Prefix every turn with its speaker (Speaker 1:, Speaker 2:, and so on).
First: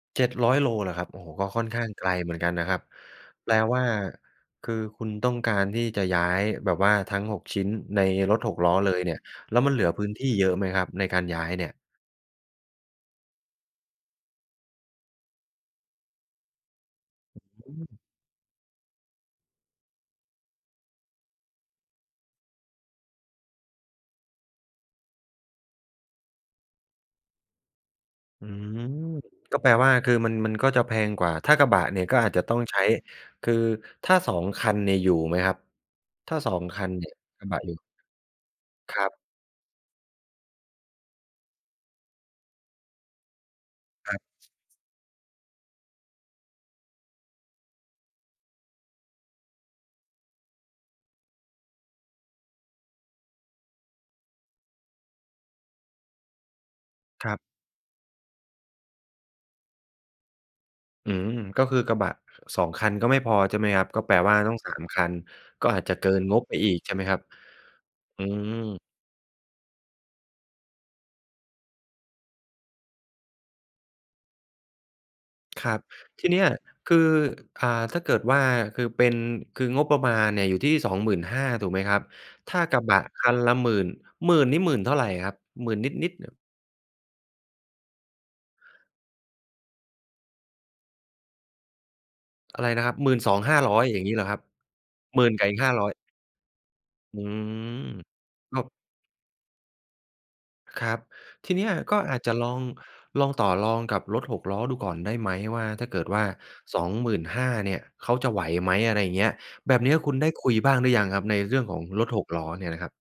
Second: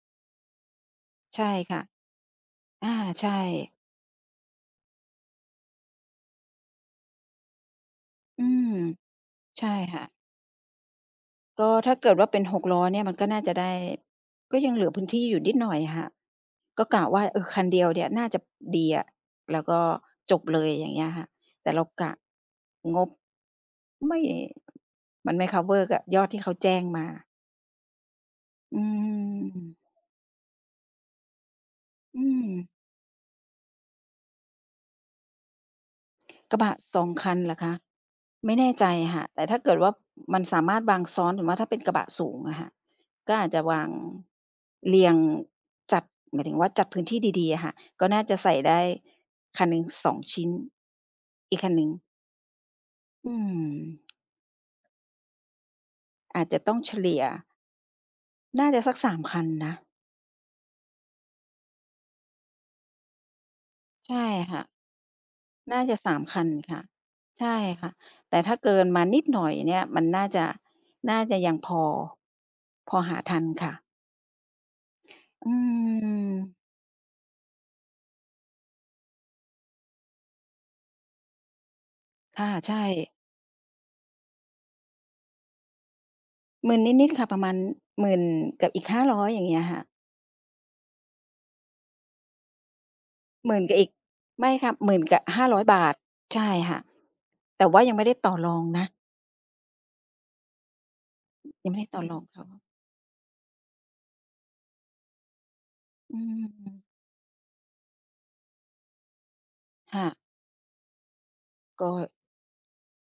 Speaker 1: 700 โลเหรอครับ โอ้โฮ!
Speaker 2: ใช
Speaker 1: ก
Speaker 2: ่
Speaker 1: ็ค่อน
Speaker 2: ค่
Speaker 1: ข
Speaker 2: ะ
Speaker 1: ้างไกลเหมือนกันนะครับ
Speaker 2: อา ใช่
Speaker 1: แปลว่าคือคุณต้องการที่จะย้ายแบบว่าทั้ง 6 ชิ้นในรถ
Speaker 2: อื
Speaker 1: 6
Speaker 2: ม
Speaker 1: ล้อเลยเนี่ย แล้
Speaker 2: ใ
Speaker 1: ว
Speaker 2: ช่
Speaker 1: มันเหลือ
Speaker 2: ค่
Speaker 1: พื้
Speaker 2: ะ
Speaker 1: นที่เยอะไหมครับ ในการย้าย
Speaker 2: ก
Speaker 1: เนี่
Speaker 2: ็
Speaker 1: ย?
Speaker 2: ถ้าเกิดว่าเป็น 6 ล้อเนี่ยมันก็น่าจะได้ ก็ยังเหลือพื้นที่อยู่นิดหน่อยอะค่ะ ก็กะว่า เออ คัน
Speaker 1: อ
Speaker 2: เดี
Speaker 1: ื
Speaker 2: ย
Speaker 1: ม
Speaker 2: วเนี่ยน่าจะดีอะแล้วก็จบเลย อย่างเงี้ยค่ะ แต่เรากะงบ ไม่ มันไม่ คัฟเวอร์ กับยอดที่เขาแจ้งมา
Speaker 1: อื
Speaker 2: อื
Speaker 1: ม ก็แปล
Speaker 2: ม
Speaker 1: ว่า คือมัน มันก็จะแพงกว่า ถ้ากระบะเนี่ยก
Speaker 2: อ
Speaker 1: ็
Speaker 2: ื
Speaker 1: อาจจะต้อง
Speaker 2: ม
Speaker 1: ใช้ คือถ้า 2 คันเนี่ยอยู่ไหมครับ? ถ้า ส
Speaker 2: ก
Speaker 1: อ
Speaker 2: ระ
Speaker 1: ง
Speaker 2: บะ
Speaker 1: คัน
Speaker 2: ส
Speaker 1: เน
Speaker 2: อ
Speaker 1: ี
Speaker 2: ง
Speaker 1: ่ย
Speaker 2: คัน
Speaker 1: กร
Speaker 2: เ
Speaker 1: ะ
Speaker 2: หร
Speaker 1: บ
Speaker 2: อ
Speaker 1: ะ
Speaker 2: ค
Speaker 1: อย
Speaker 2: ะ?
Speaker 1: ู่
Speaker 2: ไม่แน่ใจ
Speaker 1: ครับ
Speaker 2: ค่ะ แต่ถ้าเกิดว่ามันสามารถวางซ้อน หรือว่าถ้าเป็นกระบะสูงอะค่ะ ก็อาจจะวาง
Speaker 1: ครับ
Speaker 2: เรียงจัด หมายถึงว่าจัดพื้นที่ดี ๆ อะค่ะ ก็น่าจะใส่ได้คันหนึ่ง 2 ชิ้น อีกคันหนึ่ง อืม อาจจะต้องเฉลี่ย
Speaker 1: ครับ
Speaker 2: น่าจะสัก 3 คันนะ
Speaker 1: อืม ก็คือกระบะ 2 คันก็ไม่พอใช่ไหมครับ? ก็
Speaker 2: ใ
Speaker 1: แป
Speaker 2: ช
Speaker 1: ล
Speaker 2: ่
Speaker 1: ว่าต้
Speaker 2: ค
Speaker 1: อง
Speaker 2: ่ะ
Speaker 1: 3 คัน ก็
Speaker 2: น่
Speaker 1: อ
Speaker 2: า
Speaker 1: าจ
Speaker 2: จ
Speaker 1: จะ
Speaker 2: ะ
Speaker 1: เก
Speaker 2: ส
Speaker 1: ิ
Speaker 2: าม
Speaker 1: น
Speaker 2: ค
Speaker 1: ง
Speaker 2: ั
Speaker 1: บ
Speaker 2: น
Speaker 1: ไปอี
Speaker 2: ค่
Speaker 1: ก
Speaker 2: ะ
Speaker 1: ใช่ไหมครับ?
Speaker 2: ใช่ค่ะ
Speaker 1: อื
Speaker 2: แต่ถ
Speaker 1: ม
Speaker 2: ้าเกินมานิดหน่อยเนี่ย มันน่าจะ น่าจะยังพอ พอหาทันค่ะ อื
Speaker 1: ครับ ทีเนี้ย
Speaker 2: ม
Speaker 1: คือ อ่า ถ้าเกิดว่า คือเป็น คืองบประมาณเนี่ยอยู่ที่ 25,000 ถูกไหมครับ?
Speaker 2: ค่ะ
Speaker 1: ถ้า
Speaker 2: ใช
Speaker 1: ก
Speaker 2: ่
Speaker 1: ระบะคันละ 10,000 หมื่นนี่ หมื่นเท่าไรครับ? หมื่นนิด ๆ เนิบ
Speaker 2: 10,000 นิด ๆ ค่ะ ประมาณ 10,000 กับอีก 500 อย่างเงี้ยค่ะ
Speaker 1: อะไรนะครับ หมื่นสอง
Speaker 2: หม
Speaker 1: ห้
Speaker 2: ื
Speaker 1: า
Speaker 2: ่น
Speaker 1: ร
Speaker 2: ก
Speaker 1: ้
Speaker 2: ั
Speaker 1: อ
Speaker 2: บ
Speaker 1: ย
Speaker 2: อีก
Speaker 1: อย่างงี้เหรอครับ?
Speaker 2: ไม่ค่ะ 10,000 กั
Speaker 1: ห
Speaker 2: บ
Speaker 1: มื่น
Speaker 2: ห้
Speaker 1: กั
Speaker 2: า
Speaker 1: บอี
Speaker 2: ร้
Speaker 1: ก
Speaker 2: อย
Speaker 1: ห้า
Speaker 2: บ
Speaker 1: ร้
Speaker 2: า
Speaker 1: อย
Speaker 2: ท ใช่ค่ะ
Speaker 1: อื
Speaker 2: แต่ว่า
Speaker 1: ม
Speaker 2: ยังไม่ได้ต่อร
Speaker 1: ก
Speaker 2: อ
Speaker 1: ็
Speaker 2: งนะ
Speaker 1: ครับ ทีเนี
Speaker 2: ย
Speaker 1: ้
Speaker 2: ั
Speaker 1: ย
Speaker 2: งไม่ได้
Speaker 1: ก
Speaker 2: ต่
Speaker 1: ็
Speaker 2: อร
Speaker 1: อา
Speaker 2: อ
Speaker 1: จ
Speaker 2: ง
Speaker 1: จะ
Speaker 2: เขา
Speaker 1: ลอง ลองต่อรองกับรถ 6 ล้อดูก่อนได้ไหมว่า ถ้าเกิด
Speaker 2: อ
Speaker 1: ว
Speaker 2: ื
Speaker 1: ่า ส
Speaker 2: ม
Speaker 1: องหมื่นห้า เนี่ยเขาจะไหวไหม? อะไรเงี้ย แบบเนี
Speaker 2: ค
Speaker 1: ้ย
Speaker 2: ่
Speaker 1: ค
Speaker 2: ะ
Speaker 1: ุณได้คุยบ้างหรือยังครับ ในเรื่องขอ
Speaker 2: ก
Speaker 1: งรถ
Speaker 2: ็
Speaker 1: 6 ล้อเนี่ยนะครับ?